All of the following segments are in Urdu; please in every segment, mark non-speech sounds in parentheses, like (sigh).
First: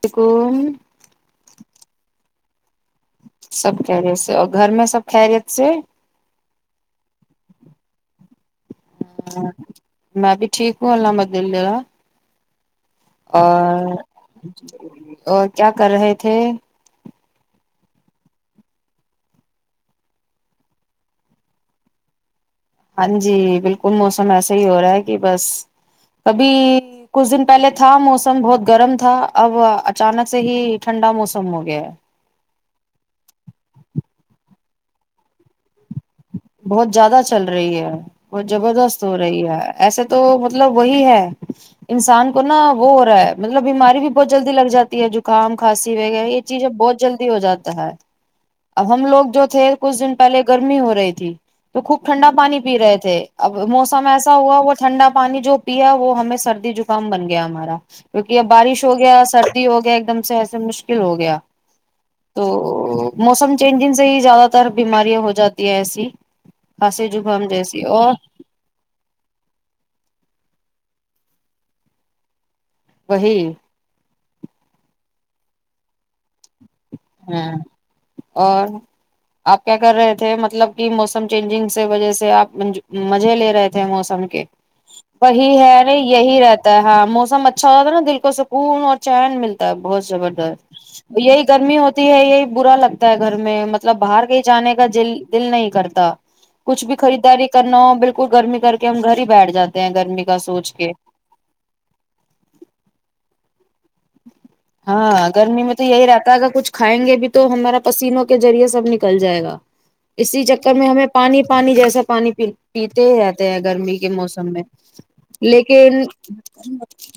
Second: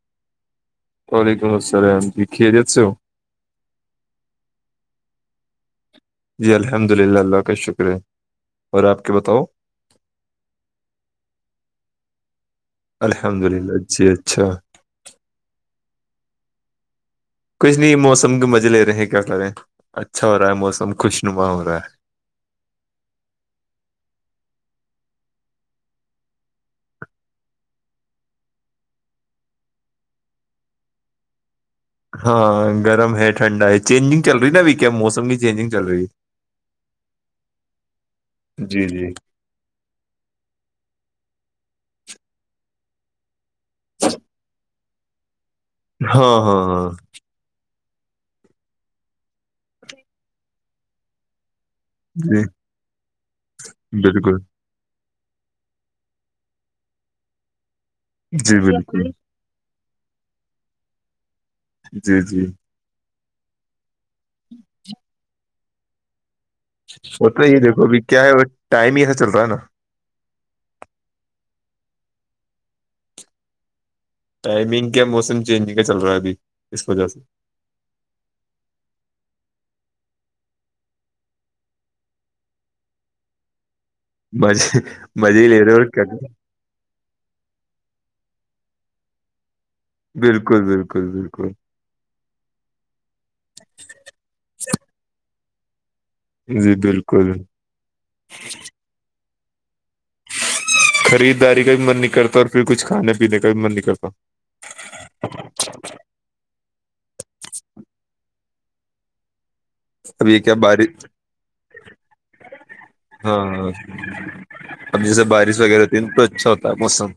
توک (unintelligible) وعلیکم السلام جی کھے جاچو سب خیریت سے اور گھر میں سب خیریت سے جی الحمد للہ اللہ کا شکرہ میں بھی ٹھیک ہوں الحمد للہ الحمد للہ اور جی اچھا اور کیا کر رہے تھے کچھ نہیں موسم کے مزے لے رہے ہیں کیا کر رہے ہیں اچھا ہو رہا ہے موسم خوش نما ہو رہا ہے ہاں جی بالکل موسم ایسا ہی ہو رہا ہے کہ بس کبھی کچھ دن پہلے تھا موسم بہت گرم تھا اب اچانک سے ہی ٹھنڈا موسم ہو گیا ہے ہاں گرم ہے ٹھنڈا ہے چینجنگ چل رہی ناب کیا موسم کی چینجنگ چل رہی ہے بہت زیادہ چل رہی ہے بہت ہے جی زبردست جی ہو رہی ہے ایسے تو مطلب وہی ہے انسان کو نا وہ ہو رہا ہے مطلب بیماری بھی بہت جلدی لگ جاتی ہے زکام کھانسی وغیرہ ہاں یہ ہاں چیز ہاں بہت جلدی ہو جاتا ہے اب ہم لوگ جو تھے کچھ دن پہلے گرمی ہو رہی تھی جی تو خوب ٹھنڈا جی پانی پی رہے تھے اب موسم ایسا بالکل ہوا وہ ٹھنڈا پانی جو پیا وہ ہمیں سردی زکام بن گیا ہمارا کیونکہ اب جی بارش ہو بالکل گیا سردی ہو گیا ایک دم سے ایسے مشکل ہو گیا جی (unintelligible) جی تو (unintelligible) موسم چینجن سے ہی زیادہ تر بیماریاں ہو جاتی تی ایسی (unintelligible) کھانسی ہوتا زکام ہی جیسی دیکھو ابھی اور کیا ہے وہ ٹائم ہی ایسا چل رہا ہے نا وہی ٹائمنگ کیا موسم چینجن کا چل رہا ہے ابھی اس وجہ سے ہاں اور (unintelligible) آپ کیا کر رہے تھے مطلب کہ موسم چینجنگ سے وجہ سے آپ مزے لے رہے تھے موسم کے مزے مزے ہی وہی لے ہے رہے ہو اور نہیں کیا کریں۔ یہی رہتا ہے ہاں موسم اچھا ہوتا تھا نا د کو سکون اور چین ملتا (unintelligible) بہت بالکل بالکل زبردست بالکل یہی (unintelligible) ہوتی ہے یہی برا لگتا ہے گھر میں مطلب باہر کہیں جانے کال دل نہیں کرتا جی کچھ بھی بالکل خریداری کرنا ہو بالکل گرمی کر کے ہم گھر ہی بیٹھ جاتا (inaudible) خریدداری کا بھی من نہیں کرتا اور پھر کچھ کھانے پینے کا بھی من نہیں کرتا (inaudible) ہاں گرمی میں تو یہی رہتا ہے اگر کچھائیں گے بھی (inaudible) تو ہمارا پسینوں کے ذریعے سے سب نکل جائے گا اب یہ اسی کیا چکر میں بارش ہمیں پانی پانی جیسا پانی پیتے ہی ہاں رہتے ہیں ہاں، گرمی کے موسم میں اب جیسے بارش وغیرہ ہوتی ہے لیکن نا، تو اچھا ہوتا ہے موسم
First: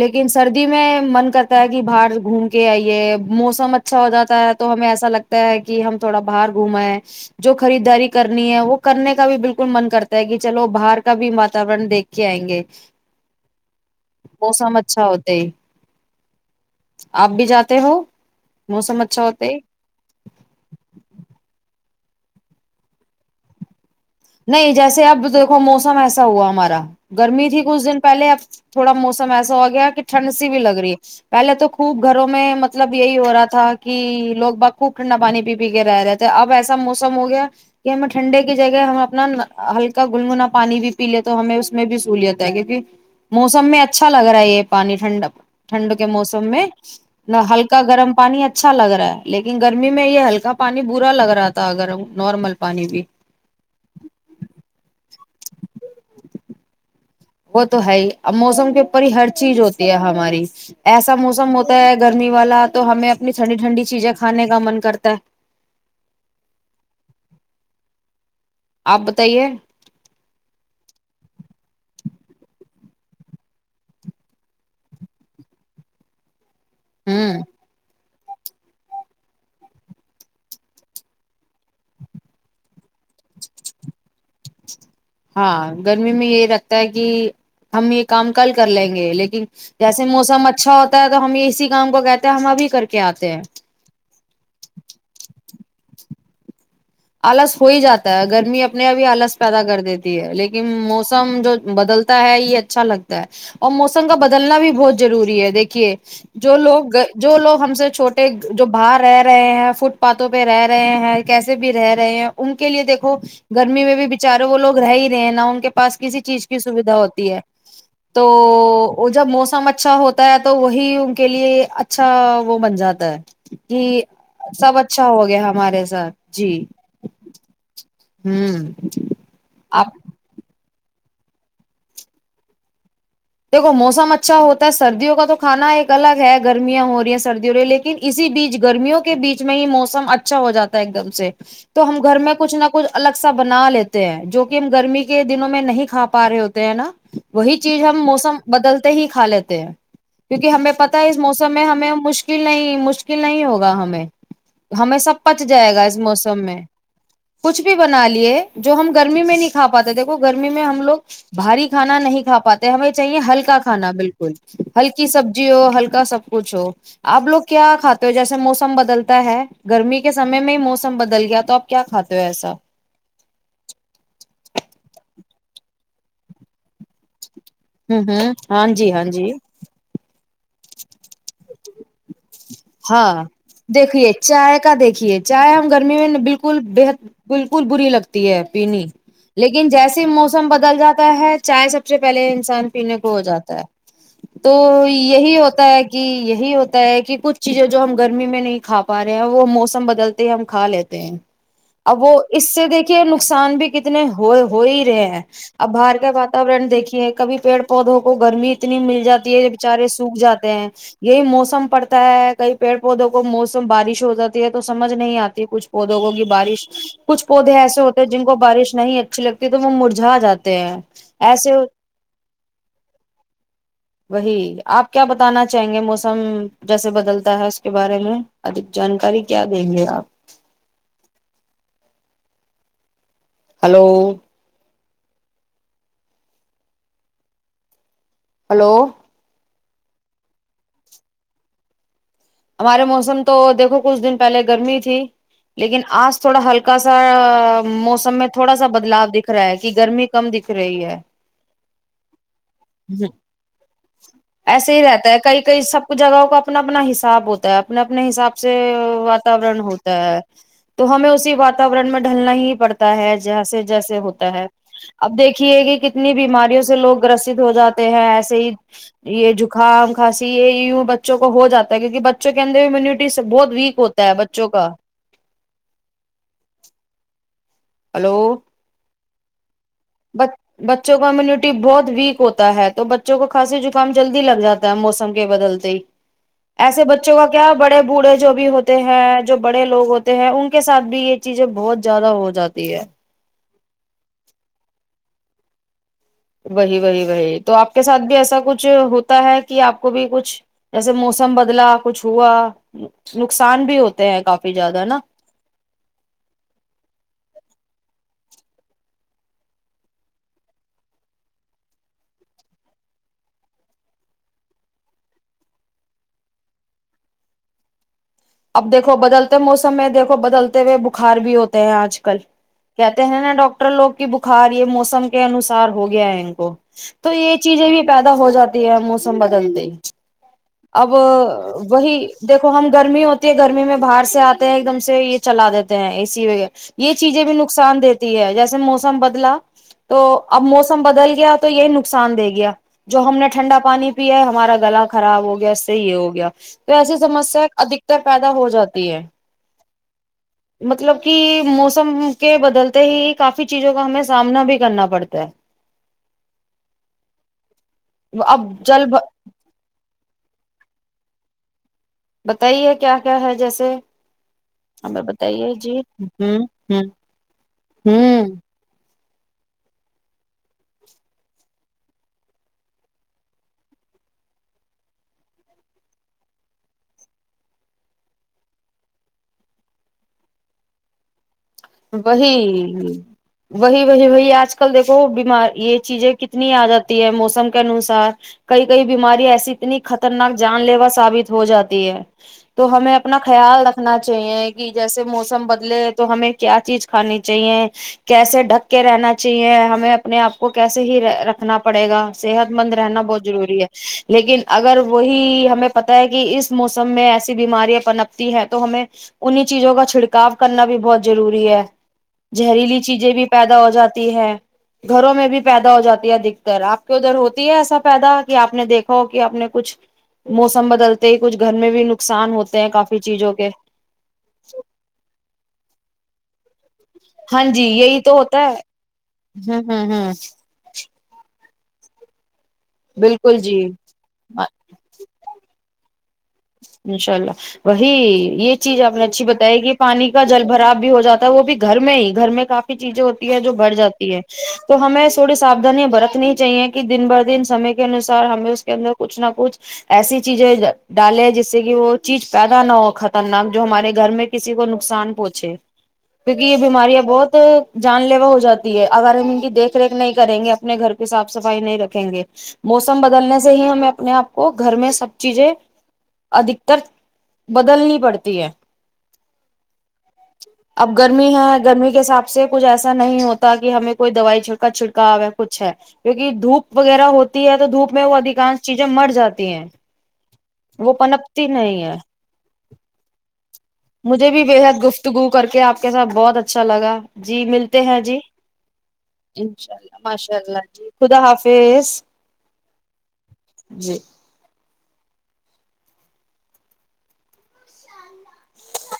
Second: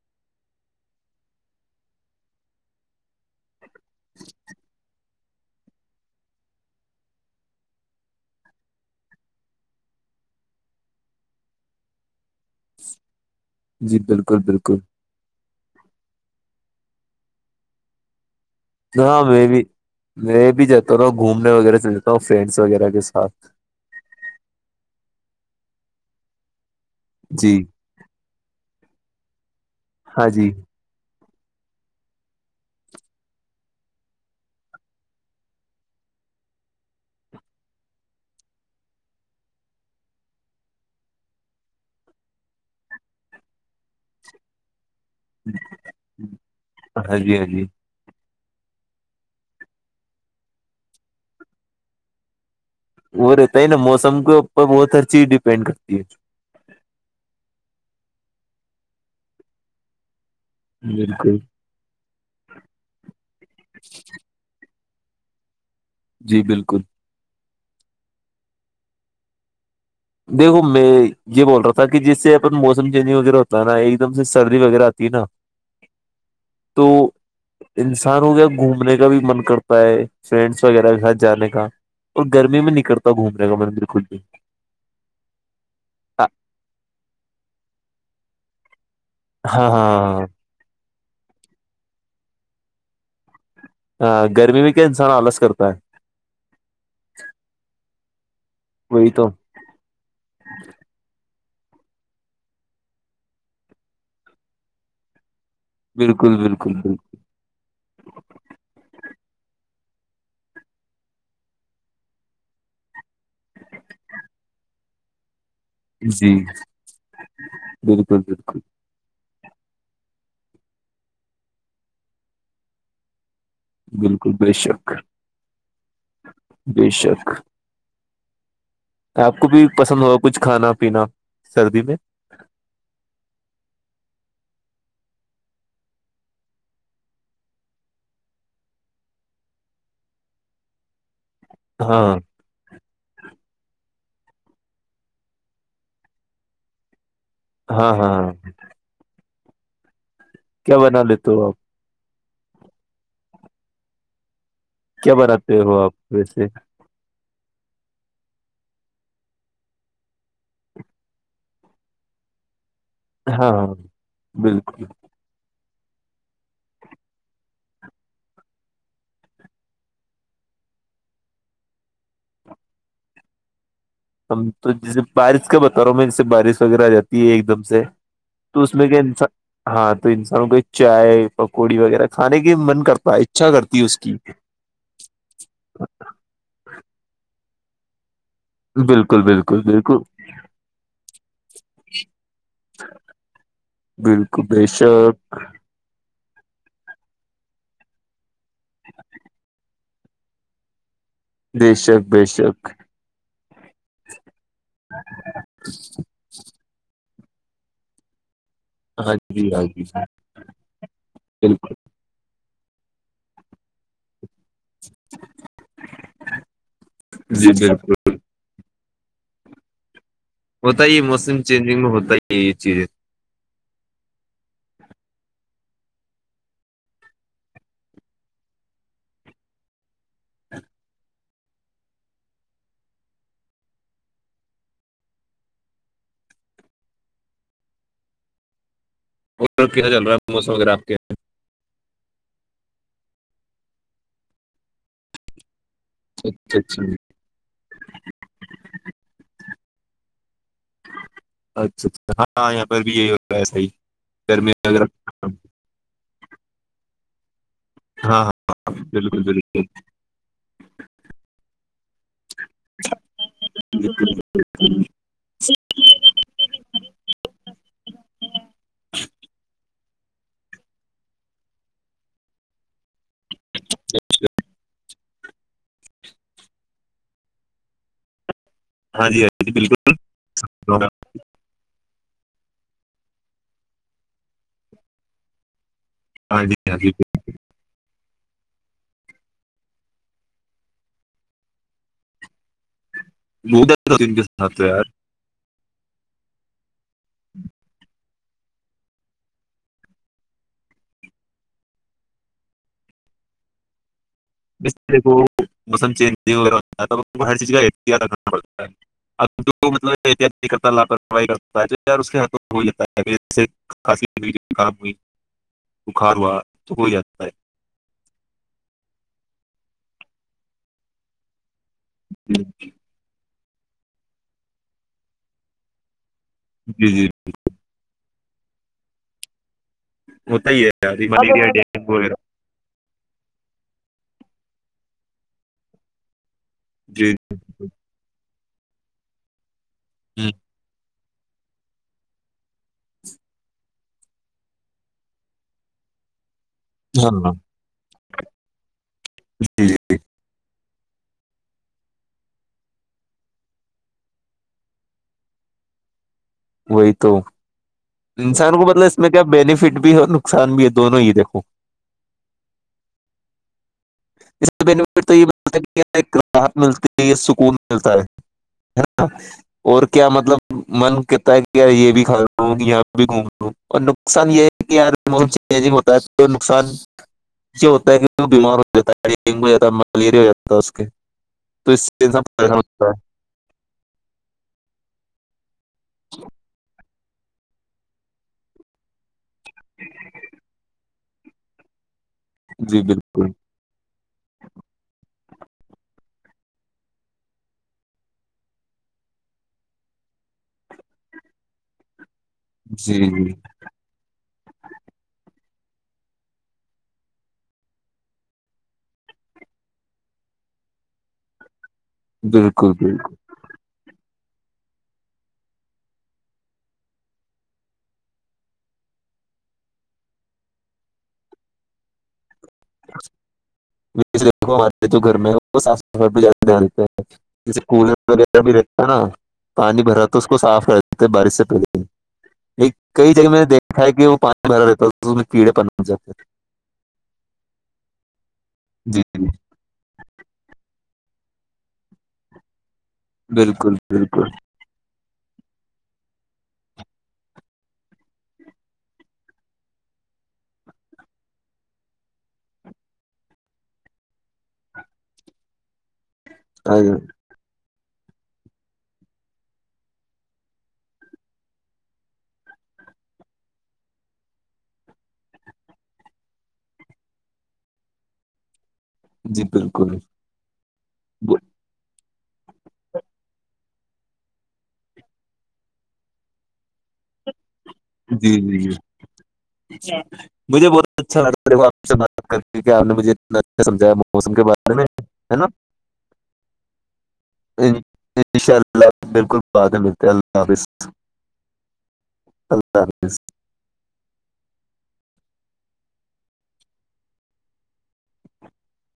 لیکن سردی میں من کرتا ہے کہ باہر گھوم کے آئیے موسم اچھا اچھا ہو جاتا ہے تو ہمیں ایسا لگتا ہے کہ ہم تھوڑا باہر گھوما ہے جو خریداری کرنی ہے وہ کرنے کا بھی بالکل من کرتا ہے کہ چلو باہر کا بھی واتورن دیکھ کے آئیں گے جی بالکل موسم بالکل اچھا ہوتا آپ بھی جاتے ہو موسم ہاں اچھا میں ہوتے ہی بھی میں بھی جاتا رہاوں گھومنے وغیرہ سے ج س فرینڈس وغیرہ کے ساتھ نہیں جیسے اب دیکھو موسم ایسا ہوا ہمارا گرمی جی تھی کچھ دن پہلے اب تھوڑا موسم سم سو کہ ہاں ٹنڈ سی جی بھی لگ رہی ہے پہلے تو خوب گھروں میں مطلب یہی ہو رہا تھا کہ لوگ ب خوب ٹھنڈا پانی پی پی کے رہ رہے تھے اب ایسا موسم ہو گیا کہ ہمیں ٹھنڈے کی جگہ ہم اپنا ہلکا گنگنا پانی بھی پی لے تو ہمیں اس میں بھی سہولیت ہے کیونکہ موسم میں اچھا لگ رہا ہے یہ پانی ٹھنڈ ٹھنڈ کے موسم میں ہاں نہ جی ہاں جی ہلکا گرم پانی ا اچھا لگ رہا ہے لیکن گرمی میں یہ ہلکا پانی برا لگ رہا تھا اگر نارمل پانی بھی وہ رہت ہے نا موسم اوپر بہت ہرچیز ڈیپینڈ کرتے وہ تو ہے ہی اب موسم کے اوپر ہی ہر چیز ہوتی ہے ہماری ایسا بالکل موسم ہوتا ہے گرمی والا تو ہمیں اپنی ٹھنڈی ٹھنڈی چیزیں کھانے کا من کرتا کتا جی بالکل آپ بتائیے دیکھو میں یہ بول رہا تھا کہ جس سے اپن موسم چینجگ وغیرہ ہوتا ہے نا ایک دم سے سردی وغیرہ آتی ہے نا تو ہوں انسان آسان ہو گیا گھومنے کا بھی من کرتا ہے فرینڈس وغیرہ کے ساتھ جانے کا اور گرمی میں نہیں کرتا گھومنے کا من بالکل بھی ہاں گرمی میں یہ لگتا ہے کہ ہم یہ کام کل کر لیں گے لیکن ہاں جیسے ہاں موسم اچھا ہوتا تو ہم یہ اسی گامں کو کہتے ہیں ہم ابھی کر کے آتے ہیں ہ گرمی میں کیا انسان آلس کرتا ہے آلس ہو ہی جاتا ہے اگر می اپنے ا ہی وہی تو آلس پیدا کر دیتی ہے لیکن موسم جو بدلتا ہے یہ اچھا لگتا ہے اور موسم کا بدلنا بھی بہت ضروری ہے دیکھیے بالکل جو بالکل لوگ بالکل جو لوگ ہم سے چھوٹے جو باہر ہے رہے ہیں فٹ پاتھوں پہ رہ رہے ہیں کیسے بھی بھی رہ رہے ہیں ان کے لیے دیکھو گرمی میں بھی بچارے وہ لوگ رہ ہی رہے ہیں نا ان کے پاس کسی جی چیز کی سوھا ہوتی ہے بالکل تو بالکل وہ جب موس م اچھا ہوتا ہے تو وہی ان کے لیے اچھا وہ بن جاتا ہے کہ بالکل بے سب شک اچھا ہو گیا ہمارے ساتھ جی بے شک ہوں آپ کو بھی پسند ہوا کچھ کھا کھانا پینا سردی میں دیکھو موسم اچھا ہوتا ہے سردیوں کا تو کھانا ایک الگ ہے گرمیاں ہو رہی ہیں سردی ہو رہی ہے لیکن اسی بیچ گرمیوں کے بیچ میں ہی موسم اچھا ہو جاتا ہے ایک دم سے تو ہاں ہم گھر میں کچھ نہ کچھ الگ سا بنا لیتے جو کہ ہم گرمی کے دنوں میں نہیں کھا پا رہے ہوتے ہیں نا وہی چیز ہاں ہم موسم ہاں ہم بدلتے ہی کھا لیتے لیے کیونکہ ہمیں کیا پتا بنا ہے اس لیتے ہو موسم آپ میں ہمیں مشک مشکل نہیں مشکل نہیں ہوگا ہمیں ہمیں کیا سب پچ بناتے جائے ہو گا آپ اس موسم ویسے میں کچھ بھی بنا لیے جو ہم گرمی میں نہیں کھا پاتے دیکھو گرمی میں ہم لوگ بھاری کھانا نہیں کا پاتے ہمیں چاہیے ہاں ہلکا ہاں کھانا بالکل ہلکی سبزی ہو ہلکا کا سب کچھ ہو آپ لوگ کیا کھاتے ہو جیسے موسم بدلتا ہے گرمی کے سمے میں ہی موسم بدل گیا تو آپ کیا کھاتے ہو ایسا تو جیسے بارش کا بتا رہا ہوں میں جیسے بارش وغیرہ آ جاتی ہے دم سے ہوں ہوں تو ہاں اس میں جی کیا ہاں جی انسان ہاں تو انسانوں کے چائے پوری وغیرہ کھانے کی من کرتا ہے ہاں اچھا کرتی ہے اس دیکھیے کی چائے کا دیکھیے چائے ہم گرمی میں بالکل بےحد بالکل بری لگتی پینی بالکل بالکل لیکن بالکل جیسے موسم بدل جاتا ہے چائے سب سے پہلے انسان پینے کو ہو جاتا ہے بالکل تو بے شک یہی ہوتا ہے کہ یہ ہی ہوتا ہے کہ کہ کچھ چیزیں جو ہم گرمی میں نہیں کا پا رہے ہیں وہ موسم بدلتے ہی ہم کھا لیتے بے اب شک وہ بے اس سے شک دیکھیے نقصان بھی کتنے ہو ہو ہی رہے ہیں اب باہر کا واتاورن دیکھیے کبھی پیڑ پودوں کو گرمی اتنی مل ہاں جاتی ہے جی ہاں جی بےچارے سوکھ جاتے ہیں یہی موسم بالکل پڑتا ہے کبھی پیڑ پودوں کو موسم بارش ہو جاتی ہے تو سمجھ نہیں آتی کچھ پودوں کو کی بارشکچھ جی پودے ایسے بالکل ہوتے ہیں جن کو بارش نہیں اچھی لگتی ہے تمہیں موموز ہوتا ہے یہ موسم چینجنگ میں ہوتا ہی یہ چیزیں وہی آپ کیا بتانا چاہیں گے موسم جیسے بدلتا ہے اس کے بارے میں ادھیک جانکاری کیا دیں گے آپ ہلو ہلو ا کیا چل رہا ہے موسم وغیرہ آپ کے سارے موسم تو دیکھو کچھ دن پہلے گرمی تھی لیکن آج تھوڑا اچھا ہلکا اچھا سا موسم میں تھوڑا سا بدلاؤ دکھ رہا ہے کہ گرمی کم دکھ رہی ہے اچھا اچھا ہاں یہاں پر بھی یہی ہوتاا ہے صحی گرمی میں ایسے اگر ہی رہتا ہے کئی کئی سب جگہوں کا اپنا بناے سثابوتہ اپنے اپنے حساب سے بالکل واتورن بالکل ہوتا ہے تو ہمیں اسی واتاورن میں ڈھلنا ہی پڑتا ہے جیسے جیسے بالکل، ہوتا ہے اب دیکھیے کہ کتنی بیماریوں سے لوگ گرست ہو جاتے ہیں ایسے ہی یہ زکام کھسی یہ ی بچوں کو ہو جاتا کیونکہ بچ ک کہنے بھی مو بہت ویک ہوتا ہے بچوں کا (inaudible) ہلو ہاں جی جی بالکل ب بچوں کا امیونٹی بہت ویک ہوتا ہے تو بچوں کو کانسی زکام جلدی لگ جاتا ہے موسم کے بدلتے ہی ہاں جی ہاں ایسے جی بچوں کا کیا بڑے بوڑھے جو بھی ہوتے ہیں جو بڑے لوگ ہوتے ہیں ان کے ساتھ بھی یہ چیزیں بہت زیادہ ہو جاتی ہے لن کے ساتھ یار وہی وہی وہی تو آپ کے ساتھ بھی ایسا کچھ ہوتا ہے کہ آپ کو بھی کچھ جیسے موسم بدلا کچھ ہوا نقصان بھی ہوتا دیکو موسم چینج ہر چیز کا ا مطلب احتیاط کرتا لاپروی کرتا ہےیار اس کے ہاتھوں جاتا ہے کی خراب ہوئی بخار ہوا تو ہو جاتا ہے اب دیکھو بدلتے موسم میں دیکھو بدلتے ہوئے بخار بھی ہوتے آج کل ہے کہتے ہیں نا ڈاکٹر ٹر لوگ کی بخار یہ موسم کے انوسار ہو گیا ہے جی جی تو یہ چیزیں بھی پ پہ ہو جاتی ہے موسم بدلتی ہوتا ہی ہے اب یار یہ ملیریا وہی ڈینگو وغیرہ دیکھو ہم گرمی ہوتی گرمی میں باہر سے آتے ہیں ایک دم سے یہ چلا دیتے ہیں اے سی وغیرہ یہ جی چیزیں بھی نقصان دیتی ہے جیسے جیسے موسم بدلا تو اب موسم بدل گیا تو یہی نقصان دے گیا جو ہم نے ٹھنڈا پانی پیا ہمارا گلا خراب ہو گیا اس سے یہ ہو گیا تو ایسی ہاں سمسیا ادک پیدا ہو جاتی ہے جی جی مطلب کہ موسم کے بدلتے ہی کافی چیزوں کا ہمیں سامنا بھی کرنا پڑتا ہے وہی تو اب انسان کو مطلب جل اس میں کیا بینیفٹ بھی ہے نقصان بھی ہے دونوں ہی دیکھو بتائیے کیا کیا ہے جیسے ہمیں اسینیٹ تو یہ بتائیے جی ہ راحت ہ ملتی ہے سکون ملتا ہ ہے (unintelligible) اور کیا مطلب من کہتا ہے کہ ی یہ بھی کھا لوں یہاں پ بھی گھوم لوں اور نقصان یہ ہے کہار م چینجگ ہوتا ہے تو نقصان یہ ہوتا ہے کہ بیمار (unintelligible) ج ہے ڈینگو ہو جاتا ملیریا ہو جاتا تھا اس کے (unintelligible) سے انسان پریشان وہی ہوتا وہی بی وہی آج کل دیکھو (unintelligible) وہ بیمار (unintelligible) یہ چیزیں کتنی عادت ہے موسم کے انوسار کئی کئی بیماری ایسی اتنی خطرناک جان لیوا سے (unintelligible) ثابت ہو جاتی ہے (unintelligible) ہے تو جی ہمیں اپنا بالکل خیال رکھنا چاہیے کہ جیسے موس بدلے تو ہمیں (unintelligible) کیا چیز کھانی چاہیے کیسے ڈھک کے رہنا چاہیے ہمیں اپنے آپ کو کیسے ہی رکھنا پڑے گا صحت مند جی رہنا بہت جی ضروری ہے لیکن اگر وہی ہمیں پتا ہے کہ اس موسم میں ایسی بیماریاں پنپتی ہیں تو ہمیں انیں چیزوں کا چھڑکاؤ کرنا بھی بہت ضروری ہے (unintelligible) بالکل زہریلی بالکل چیزیں بھی پیدا ہو جاتی ہے (unintelligible) گھروں میں بھی پیدا ہو جاتی ہے ادکتر آپ کے ادھر ہوتی ہے ایسا پیدا کہ آپ نے دیکھا ہو کہ آپ نے کچھ موسم بدلتے ہی کچھ گھر میں بھی نقصان ہوتا کافی چیزوں کے (unintelligible) (unintelligible) س ب دانتے (unintelligible) ہاں جیسے جی کولر یہی تو وغیرہ ہوتا بھی رتا ہے نا ہ پانی ہ بھرا ہ تو اس کو صاف کر بارش سے پیدے (unintelligible) ایک کئی جگہ بالکل میں نے جی دیکھا ہے کہ وہ پانی بھرا دیتا تھا میں کیڑے پر جافھر (unintelligible) انشاء اللہ وہی یہ چیز ہیں آپ جی نے اچھی جی بتائی ہے کہ پانی کا جل بھراب بھی ہو جاتا ہے وہ بھی گھر میں ہی گھر میں کافی چیزیں ہوتی ہے جو بڑھ بالکل جاتی ہے تو ہمیں تھوڑی ساھانیاں برتنی چاہیے کہ دن ب دن سمے کے انسار ہمیں اس کے اندر کچھ نہ کچھ ایسی چیزیں ڈالے جس سے کہ وہ چیز پیدا نہ ہو خطرناک جو ہمارے گھر میں کسی کو نقصان پہنچے کیونکہ یہ بالکل بیمارییا بہت جان لیوا ہو جاتی ہے اگر ہم ان کی دیکھ ریکھ نہیں کریں گے اپنے گھر کی صاف صفائی نہیں رکھیں گے موسم بدلنے سے ہی ہمیں اپنے آپ کو گھر میں سب چیزیں ادھکتر بدلنی پڑتی ہے جی بالکل (unintelligible) اب گرمی وہ- ہے گرمی کے حساب (unintelligible) سے کچھ ایسا نہیں ہوتا کہ ہمیں کوئی دوائی چھڑکا چھڑکا ہو ہے کچھ ہے کیکہ دھوپ وغیرہ ہوتا (unintelligible) ہے تو دھوپ میں وہ جی ادھانش جی جی چیزیں مر جاتی ہیں (unintelligible) مجھے وہ بہت اچھا پنپتی لگا دیکھو نہیں آپ سے ہے بات کر کے کہ آپ نے مجھے اتنا اچھا سمجھایا مجھے موسم بھی کے بارے بےحد میں گفتگو ہے نا کر کے آپ کے ساتھ بہت اچھا لگا جی ملتے ان ہیں جی شاء اللہ بالکل بعد انشاء میں اللہ ملتے ہیں ماشاء حافظ اللہ جی خدا حافظ (unintelligible) تز جی (inaudible) ا (inaudible)